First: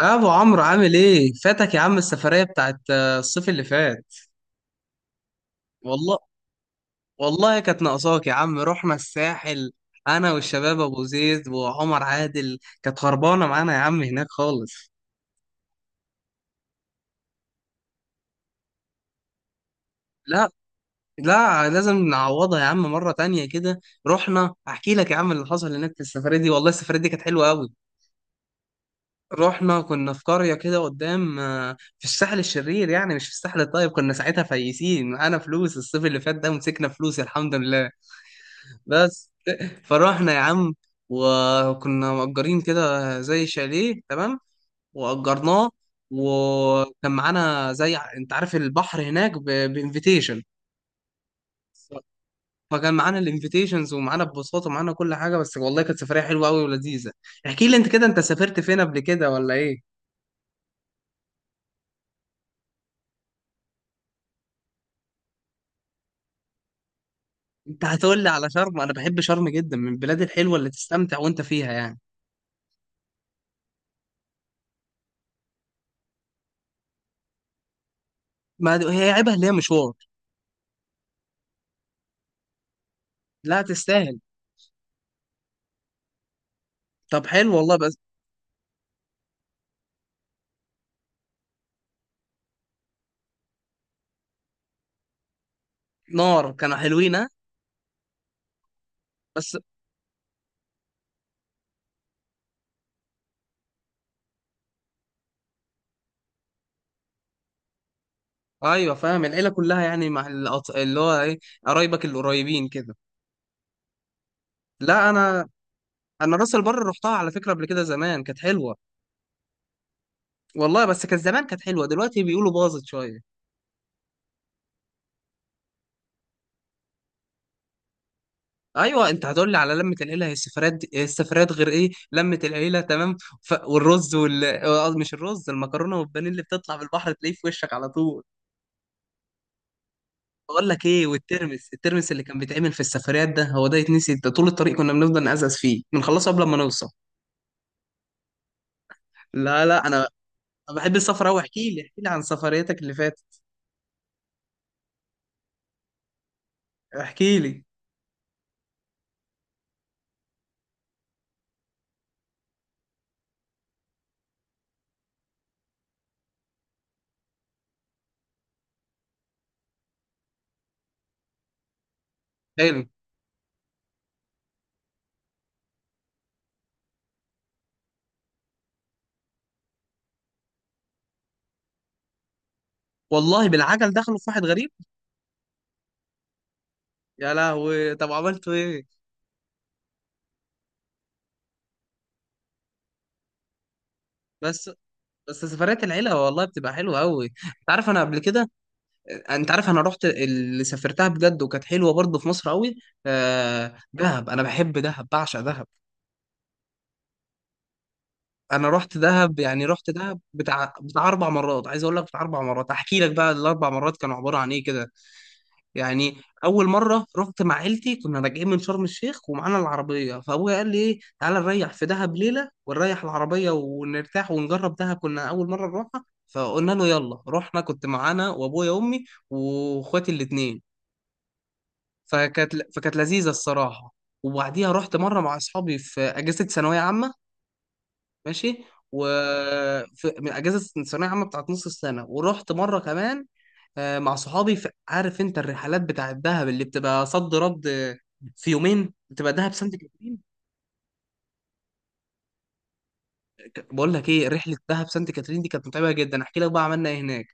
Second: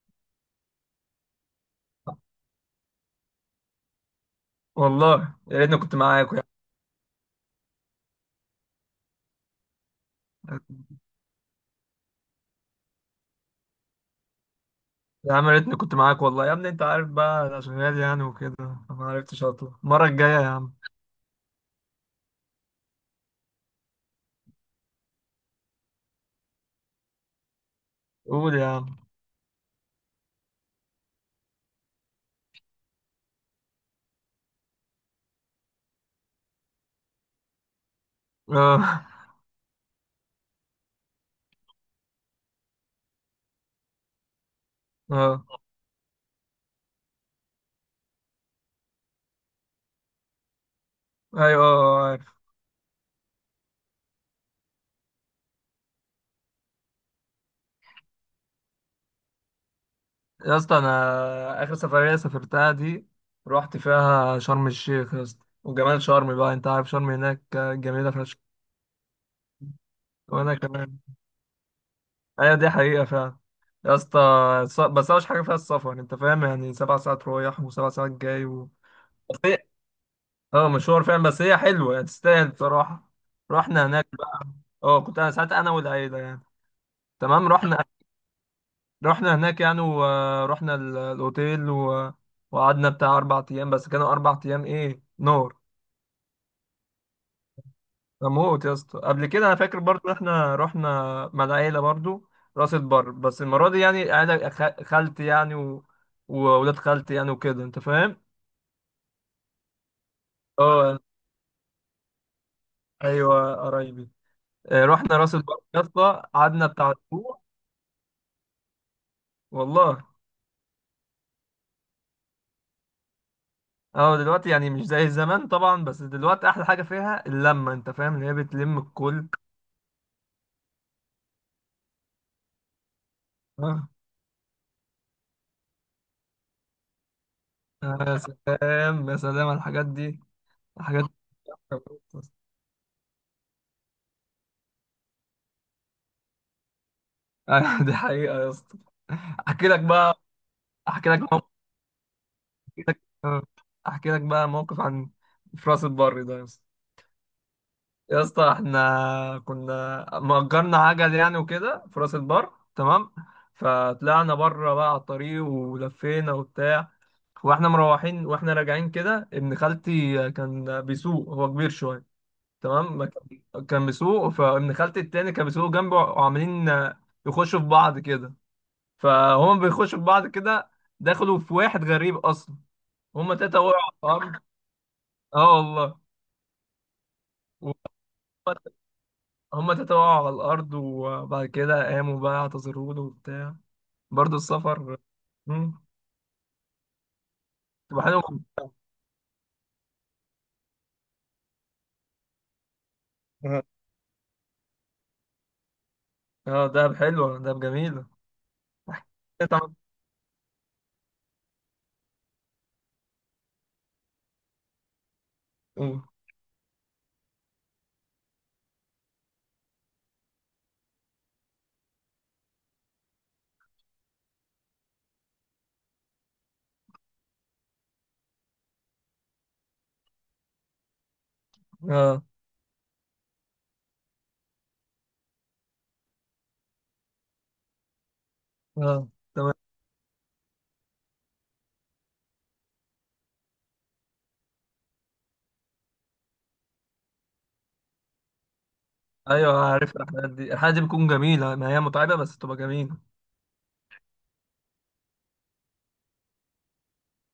ابو عمرو عامل ايه؟ فاتك يا عم السفريه بتاعت الصيف اللي فات. والله يا ريتني كنت والله معاك يا والله كانت ناقصاك يا عم. رحنا الساحل انا والشباب عم، ابو زيد وعمر عادل. كانت خربانه معانا يا عم هناك خالص. يا عم يا ريتني كنت معاك والله يا ابني انت عارف بقى انا شغال يعني وكده فما عرفتش اطلع المره الجايه يا لا عم. لا، لازم نعوضها يا عم مره تانية كده. رحنا، احكي لك يا عم اللي حصل هناك في السفريه دي. والله السفريه دي كانت حلوه قوي. قول يا عم. رحنا كنا في قريه كده قدام، في الساحل الشرير يعني، مش في الساحل الطيب. كنا ساعتها فايسين معانا فلوس الصيف اللي فات ده، ومسكنا فلوس الحمد لله. اه بس فروحنا يا عم. وكنا مأجرين كده زي شاليه تمام، اه. وأجرناه. وكان معانا زي انت عارف البحر هناك بانفيتيشن، ايوه اه اه، عارف. فكان معانا الانفيتيشنز ومعانا ببساطة ومعانا كل حاجة. بس والله كانت سفرية حلوة قوي ولذيذة. احكي لي انت كده، انت سافرت فين قبل كده ولا ايه؟ يا اسطى، انا اخر سفريه سافرتها دي رحت فيها شرم الشيخ يا اسطى. وجمال شرم بقى انت عارف شرم هناك انت جميله هتقول لي فشخ. على شرم؟ انا بحب شرم جدا، من البلاد وانا الحلوة اللي كمان. تستمتع وانت فيها يعني. ايوه دي حقيقه فعلا يا اسطى. بس اوحش حاجه فيها السفر انت فاهم يعني 7 ساعات رايح وسبع ساعات جاي و ما هي عيبها اللي هي مشوار. اه مشوار فعلا، بس هي حلوه يعني تستاهل بصراحه. لا، رحنا هناك تستاهل. بقى. اه كنت انا ساعتها انا والعيله يعني. طب تمام حلو والله. رحنا. بس رحنا هناك يعني ورحنا الاوتيل و وقعدنا بتاع 4 ايام، بس كانوا 4 ايام ايه نار. نار، كانوا حلوين ها؟ اموت يا اسطى. قبل كده بس انا فاكر برضو احنا رحنا مع العيله برضو راس البر. بس المره دي يعني عيله خالتي يعني و وولاد خالتي يعني وكده انت فاهم. ايوه فاهم، العيله كلها يعني، مع اه اللي هو ايه، قرايبك القريبين كده. ايوه قرايبي. لا رحنا راس انا، البر يا اسطى انا راس قعدنا البر بتاع رحتها على اسبوع. فكره قبل كده. زمان كانت حلوه والله. والله، بس كان زمان كانت حلوه، دلوقتي بيقولوا باظت شويه. اه دلوقتي يعني مش زي زمان طبعا، بس دلوقتي احلى حاجه فيها اللمه انت فاهم اللي هي بتلم ايوه، انت الكل. هتقول لي على لمه العيله؟ هي السفرات السفرات غير ايه، لمه العيله تمام. اه والرز وال آه، مش الرز، المكرونه والبانيه اللي بتطلع من البحر تلاقيه في وشك على يا طول. سلام يا سلام على الحاجات دي. بقول لك الحاجات ايه، دي والترمس، الترمس اللي كان بيتعمل في السفريات ده، هو ده يتنسي؟ ده طول الطريق كنا بنفضل نقزقز فيه، بنخلصه قبل ما نوصل. دي حقيقه يا اسطى. لا احكي لك لا انا، بقى أنا بحب احكي لك السفر أوي. موقف احكي لي عن سفريتك احكي اللي لك فاتت. آه، أحكي لك بقى موقف عن في راس البر ده يا اسطى. احكي لي. يا اسطى احنا كنا مأجرنا عجل يعني وكده في راس البر تمام. فطلعنا بره بقى على الطريق ولفينا وبتاع. واحنا مروحين واحنا راجعين كده ابن خالتي كان بيسوق هو كبير شويه. حلو تمام ما كان بيسوق فابن خالتي التاني كان بيسوق جنبه وعمالين يخشوا في بعض كده. فهم بيخشوا في بعض كده. دخلوا في واحد غريب اصلا. هم والله، تلاته وقعوا بالعجل على دخلوا في الارض. واحد غريب؟ اه والله. يا لهوي، طب عملتوا إيه؟ هم تلاته وقعوا على الارض وبعد كده قاموا بقى اعتذروا له وبتاع. برضه بس السفر. بس مم. سفريات العيلة والله بتبقى حلوة أوي. أنت عارف أنا تبقى قبل حلو. كده، أنت عارف أنا رحت اللي سافرتها بجد، وكانت حلوة برضه في مصر أوي. اه دهب، أنا بحب دهب، بعشق دهب. دهب حلوه دهب جميله. أنا رحت دهب يعني، رحت دهب بتاع 4 مرات، عايز أقول لك بتاع 4 مرات. أحكي لك بقى ال4 مرات كانوا عبارة عن إيه كده. يعني اول مره رحت مع عيلتي، كنا راجعين من شرم الشيخ ومعانا العربيه، فابويا قال لي ايه، تعالى نريح في دهب ليله ونريح العربيه ونرتاح ونجرب دهب. كنا اول مره نروحها، فقلنا له يلا. رحنا، كنت معانا وابويا وامي واخواتي الاتنين. اه فكانت لذيذه الصراحه. وبعديها رحت مره مع اصحابي في اجازه ثانويه عامه. ماشي، و اه. تمام. في من اجازه الثانويه عامه بتاعت نص السنه، ورحت مره كمان، مع صحابي. عارف انت الرحلات بتاعت دهب اللي بتبقى صد رد، في يومين بتبقى دهب ايوه سانت عارف. كاترين. الحلقات دي بتكون جميله، ما هي متعبه بس تبقى جميله. بقول لك ايه، رحله دهب سانت كاترين دي كانت متعبه جدا. احكي لك بقى عملنا ايه هناك.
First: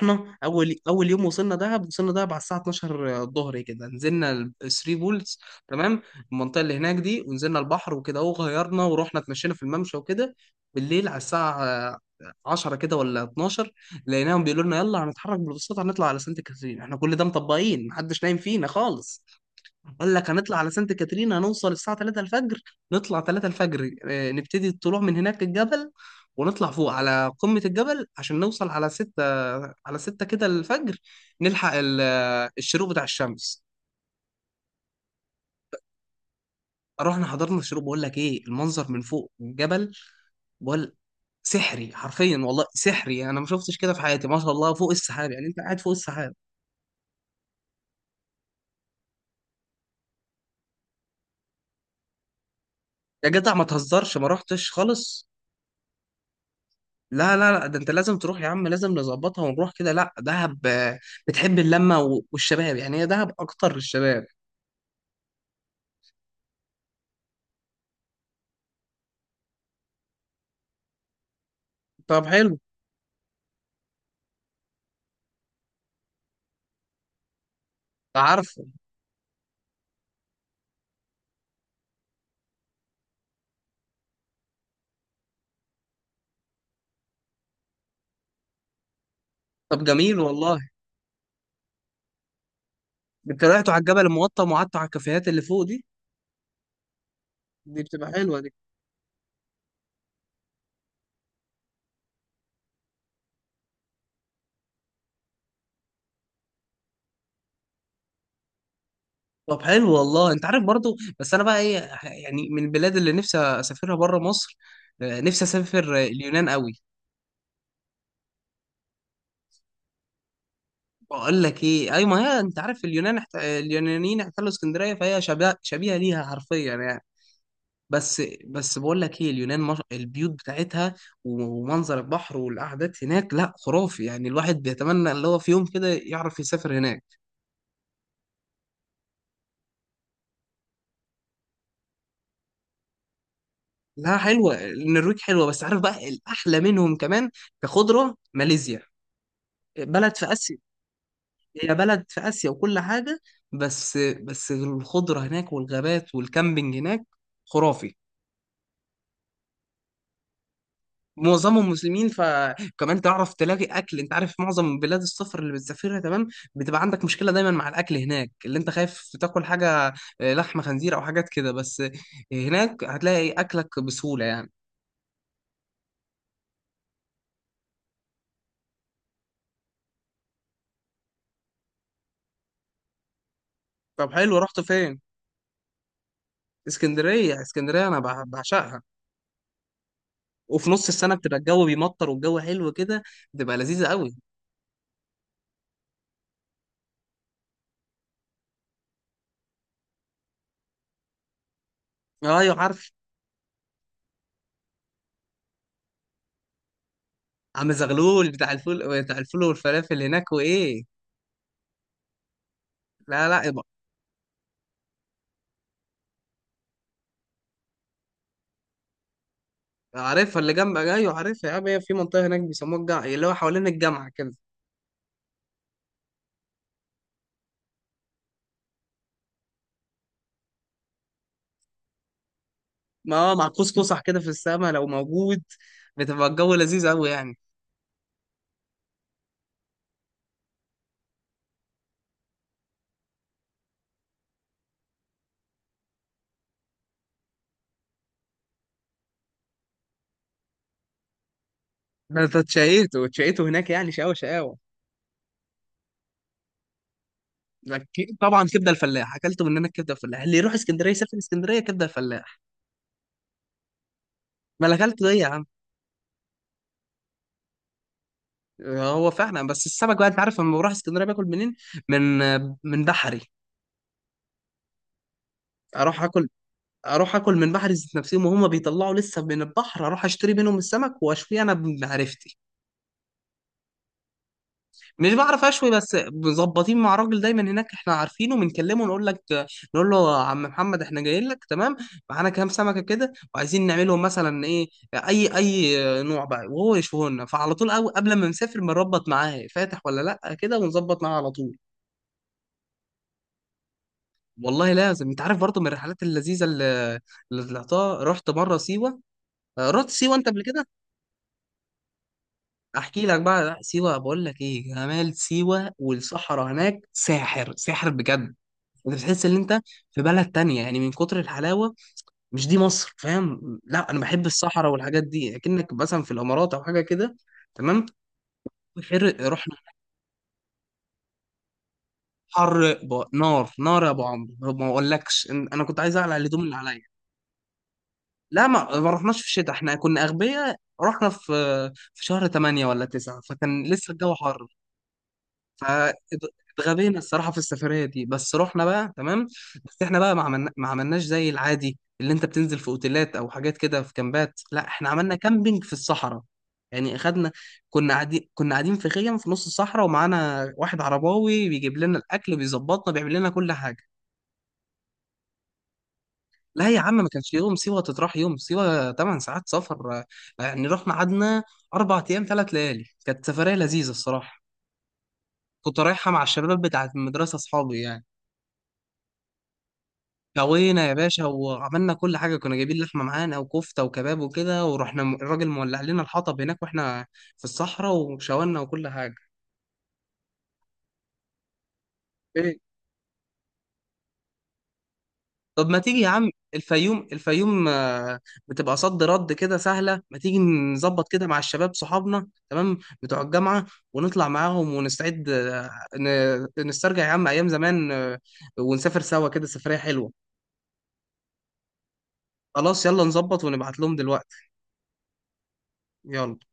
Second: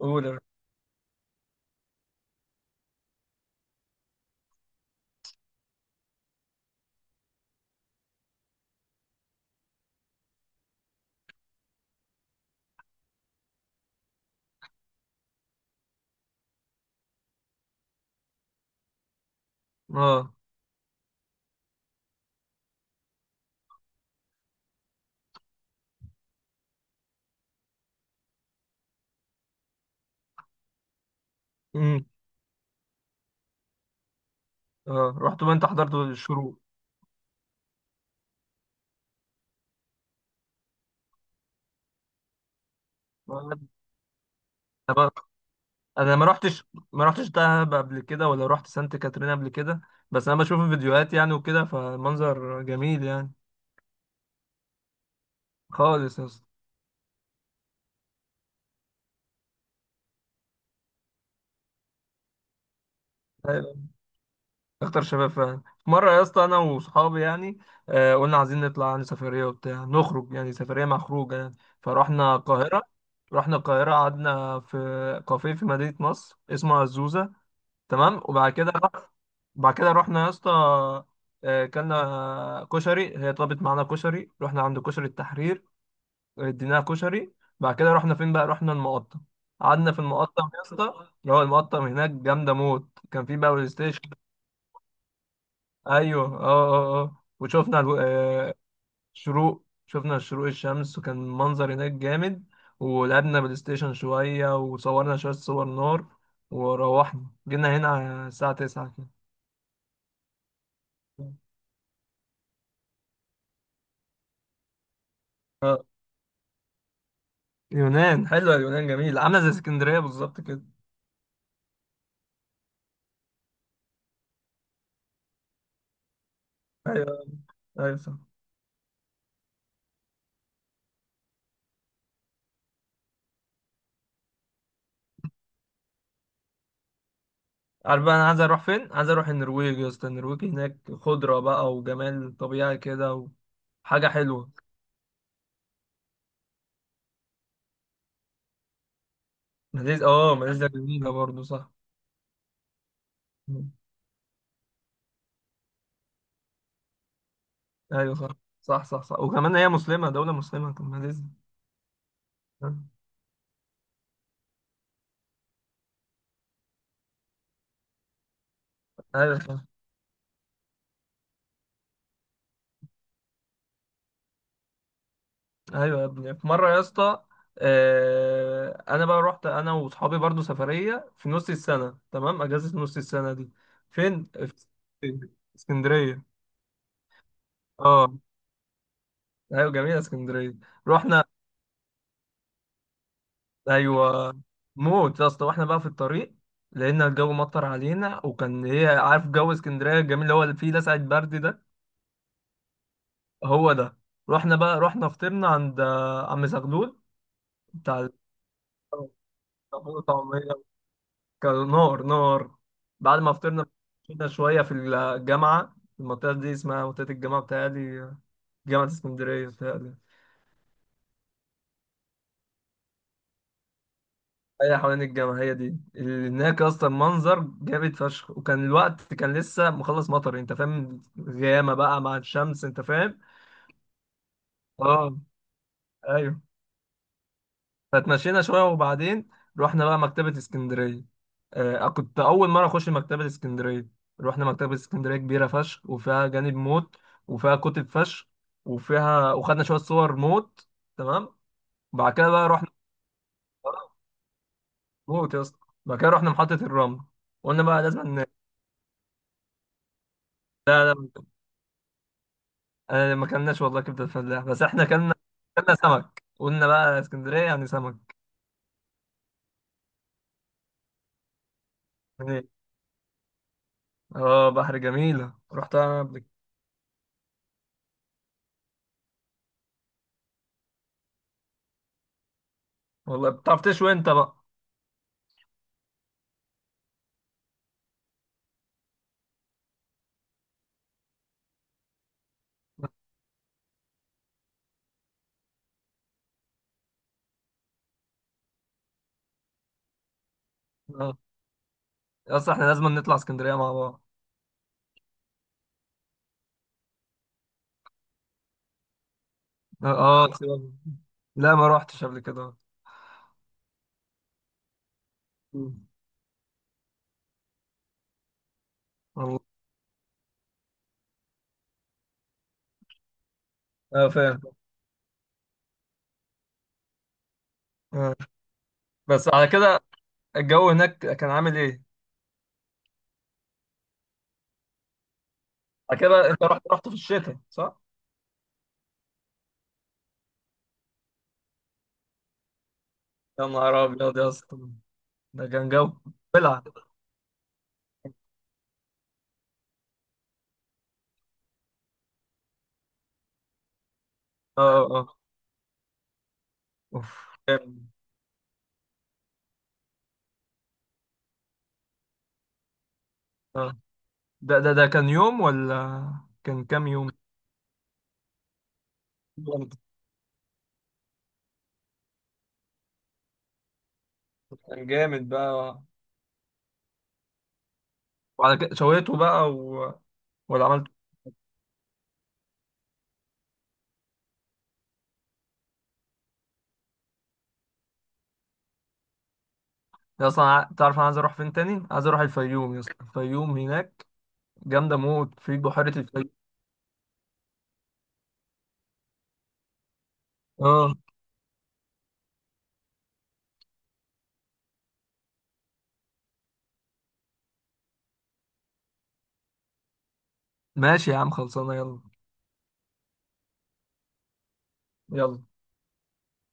قول يا باشا. اول، اول يوم وصلنا دهب، وصلنا دهب على الساعه 12 الظهر كده، نزلنا الثري بولز تمام، المنطقه اللي هناك دي. ونزلنا البحر وكده وغيرنا، ورحنا اتمشينا في الممشى وكده. بالليل على الساعه 10 كده ولا 12، لقيناهم بيقولوا لنا يلا هنتحرك بالبساطه، هنطلع على سانت كاترين. احنا كل ده مطبقين، محدش نايم فينا خالص. قال لك اه. هنطلع على سانت كاترين، هنوصل الساعة 3 الفجر. نطلع 3 الفجر، نبتدي الطلوع من هناك الجبل، ونطلع فوق على قمة الجبل عشان نوصل على 6، على 6 كده الفجر، نلحق امم الشروق بتاع الشمس. اه رحت بقى انت حضرت الشروق. رحنا حضرنا الشروق. بقول لك ايه، المنظر من فوق الجبل، بقول سحري حرفيا، والله سحري، انا ما انا شفتش كده في حياتي ما شاء الله، فوق بقى- السحاب يعني، انت قاعد فوق أنا السحاب. ما رحتش دهب قبل كده ولا رحت سانت كاترين قبل كده. بس انا بشوف الفيديوهات يعني وكده فالمنظر جميل يا يعني. جدع ما تهزرش، ما رحتش خالص؟ خالص يا اسطى. لا لا لا، ده انت لازم تروح يا عم، لازم نظبطها ونروح كده. لا دهب، بتحب اللمه والشباب يعني، هي دهب اكتر للشباب. اكتر شباب فعلا. مره يا اسطى انا وصحابي يعني، آه قلنا عايزين نطلع يعني سفريه وبتاع نخرج يعني سفريه مع خروجه يعني. طب فرحنا حلو. القاهره رحنا القاهره قعدنا في كافيه في مدينه نصر اسمه الزوزه. تمام. وبعد عارفه. كده رح- بعد كده رحنا يا اسطى. كلنا كشري هي طلبت معانا كشري رحنا عند كشري التحرير اديناها كشري. بعد كده رحنا فين بقى؟ رحنا المقطم. طب قعدنا في جميل المقطم يا والله. اسطى اللي هو المقطم هناك جامده موت. كان في انت بقى بلاي طلعتوا على ستيشن. الجبل المقطم وقعدتوا على الكافيهات اللي فوق دي؟ ايوه اه اه اه. وشفنا دي الو... بتبقى حلوه دي. آه شروق شفنا شروق الشمس وكان منظر هناك جامد. ولعبنا بلاي ستيشن شوية وصورنا شوية صور نار. وروحنا جينا هنا على الساعة 9 كده. طب حلو والله. انت عارف برضو، بس انا بقى ايه، يعني من البلاد اللي نفسي اسافرها بره مصر، نفسي آه. اسافر اليونان قوي. يونان حلوة. اليونان جميلة عاملة زي اسكندرية بالظبط كده. بقول لك ايه، اي ما هي انت عارف اليونان، اليونانيين احتلوا اسكندريه، فهي شبيهه ليها حرفيا يعني. ايوه ايوه صح. بس بقول لك ايه، اليونان مش... البيوت بتاعتها ومنظر البحر والقعدات هناك، لا خرافي يعني. الواحد بيتمنى اللي هو في يوم كده يعرف يسافر هناك. عارف بقى انا عايز اروح فين؟ عايز اروح النرويج يا اسطى. النرويج هناك خضرة بقى وجمال طبيعي كده وحاجة لا حلوة. حلوه النرويج، حلوه، بس عارف بقى الاحلى منهم كمان كخضره؟ ماليزيا، ماليزيا بلد في اه اسيا، ماليزيا جميلة برضه صح. هي بلد في اسيا وكل حاجه. بس الخضره هناك والغابات والكامبينج هناك خرافي. ايوه صح صح صح صح. وكمان هي مسلمه، دوله مسلمه، طب ما لازم. معظمهم مسلمين، فكمان تعرف تلاقي اكل. انت عارف معظم بلاد السفر اللي بتسافرها تمام، بتبقى عندك مشكله دايما مع الاكل هناك، اللي انت خايف ايوه تاكل صح. حاجه لحمه خنزير او حاجات كده. بس هناك هتلاقي اكلك بسهوله يعني. ايوه يا ابني. في مره يا اسطى، انا بقى رحت انا واصحابي برضو سفريه في نص السنه، تمام اجازه نص السنه دي. طب فين؟ حلو، رحت فين؟ في اسكندريه. اسكندريه؟ اسكندريه انا اه بعشقها. ايوه جميله اسكندريه. وفي نص السنه رحنا. بتبقى الجو بيمطر، والجو حلو كده، بتبقى لذيذه قوي. ايوه موت يا اسطى. واحنا بقى في الطريق لقينا الجو مطر علينا وكان هي عارف جو اسكندريه الجميل اللي هو اللي فيه لسعة برد ده. ايوه عارف. هو ده. رحنا بقى. رحنا فطرنا عند عم زغلول عم بتاع زغلول بتاع الفول، بتاع الفول الفول والفلافل هناك وطعمية. وايه. كان نار نار. بعد لا ما لا، فطرنا كنا شوية في الجامعة. المنطقة دي اسمها منطقة الجامعة بتاعتي، جامعة اسكندرية بتاعتي. عارفها اللي جنب، ايوه عارفها يا عم، هي في منطقه هناك بيسموها الجامعه، اللي هو حوالين الجامعه كده. هي حوالين الجامعة. هي دي اللي هناك أصلا منظر جامد فشخ. وكان الوقت كان لسه مخلص مطر أنت فاهم، غيامة بقى مع الشمس أنت ما فاهم. هو مع قوس قزح كده في السماء لو اه. موجود، بتبقى أيوه. الجو لذيذ قوي يعني. فتمشينا شويه وبعدين رحنا بقى مكتبه اسكندريه. آه كنت اول مره اخش مكتبه اسكندريه. رحنا مكتبه اسكندريه. كبيره فشخ وفيها جانب موت وفيها كتب فشخ. وفيها وخدنا شويه صور موت. تمام. بعد ده كده انت بقى رحنا اتشقيته، اتشقيته هناك يعني، شقاوه شقاوه. موت يا اسطى. بعد كده رحنا محطه الرمل. قلنا بقى لازم لكن طبعا كبده الفلاح، اكلته من هناك كبده الفلاح. اللي يروح اسكندريه يسافر اسكندريه كبده الفلاح. آه ما كلناش والله كبده الفلاح بس ما انا احنا اكلته كلنا. ايه يا عم. كلنا سمك. قلنا بقى اسكندريه يعني سمك هو فعلا، بس السمك بقى انت عارف لما بروح اسكندريه باكل منين؟ من يعني. من بحري. اه بحر جميله رحتها اروح قبل اكل كده. اروح اكل من بحري ذات نفسهم وهم بيطلعوا لسه من البحر. اروح اشتري منهم السمك واشويه انا بمعرفتي. والله بتعرف تشوي انت بقى. مش بعرف اشوي، بس مظبطين مع راجل دايما هناك احنا عارفينه، بنكلمه نقول لك، نقول له يا عم محمد احنا جايين لك تمام، معانا كام سمكه كده، وعايزين نعملهم مثلا ايه، اي نوع بقى، وهو يشوه لنا. فعلى طول أو قبل ما نسافر بنربط معاه، فاتح ولا لا كده، ونظبط معاه على طول. اصل احنا لازم نطلع اسكندريه مع بعض. والله لازم. انت عارف برضه من الرحلات اللذيذه اللي، اللي طلعتها، رحت مره سيوه، اه. رحت سيوه انت قبل سيبك. كده؟ لا ما روحتش قبل كده. احكي لك بقى. لا، سيوه بقول لك ايه، جمال سيوه مم. والصحراء هناك ساحر، ساحر بجد. انت بتحس ان والله. انت في بلد تانية يعني، من كتر الحلاوة مش دي مصر فاهم. لا انا اه بحب فاهم. الصحراء والحاجات دي، اكنك مثلا في الامارات او حاجة كده. تمام. آه. حر. بس على رحنا كده الجو هناك كان عامل ايه؟ حر، ب... نار نار يا ابو عمرو، ما اقولكش انا كنت عايز على اقلع كده الهدوم انت اللي رحت عليا. رحت في الشتاء صح؟ لا ما رحناش في الشتاء، احنا كنا اغبياء، رحنا في شهر 8 ولا 9، يا فكان نهار لسه الجو ابيض يا حر. اسطى. ده كان جو. بلع. اه فاتغبينا الصراحه في السفريه دي، بس رحنا بقى تمام. بس احنا بقى ما عملنا، ما عملناش زي العادي اللي انت بتنزل في اوتيلات او حاجات كده في كامبات. لا اه احنا عملنا اه. كامبينج في الصحراء، يعني اوف اخدنا، جامد. كنا قاعدين في خيم في نص الصحراء، ومعانا واحد عرباوي بيجيب لنا الاكل، بيظبطنا، بيعمل لنا كل آه. حاجه. ده كان يوم ولا كان لا يا كام عم ما يوم؟ كانش يوم، سيوه تتراح يوم؟ سيوه 8 ساعات جامد. سفر، يعني رحنا قعدنا 4 ايام 3 ليالي. كانت سفريه لذيذه الصراحه. كان جامد كنت بقى. رايحه مع الشباب بتاعت المدرسه، اصحابي يعني. وعلى كده شويته بقى و ولا عملت سوينا يا باشا، وعملنا كل حاجة. كنا جايبين لحمة معانا وكفتة وكباب وكده، ورحنا، الراجل مولع لنا الحطب هناك، واحنا في الصحراء، وشاورنا وكل حاجة. يا اصلا تعرف انا عايز اروح فين تاني؟ عايز اروح ايه؟ الفيوم يا اسطى. الفيوم هناك جامدة موت في طب ما بحيرة تيجي يا الفيشة. عم الفيوم بتبقى صد رد كده سهلة. ما تيجي اه نظبط كده مع الشباب صحابنا تمام بتوع الجامعة، ونطلع معاهم ونستعد، نسترجع يا عم أيام زمان، ونسافر سوا كده سفرية حلوة. ماشي يا عم خلصانة يلا. خلاص يلا نظبط ونبعت لهم دلوقتي. يلا يلا.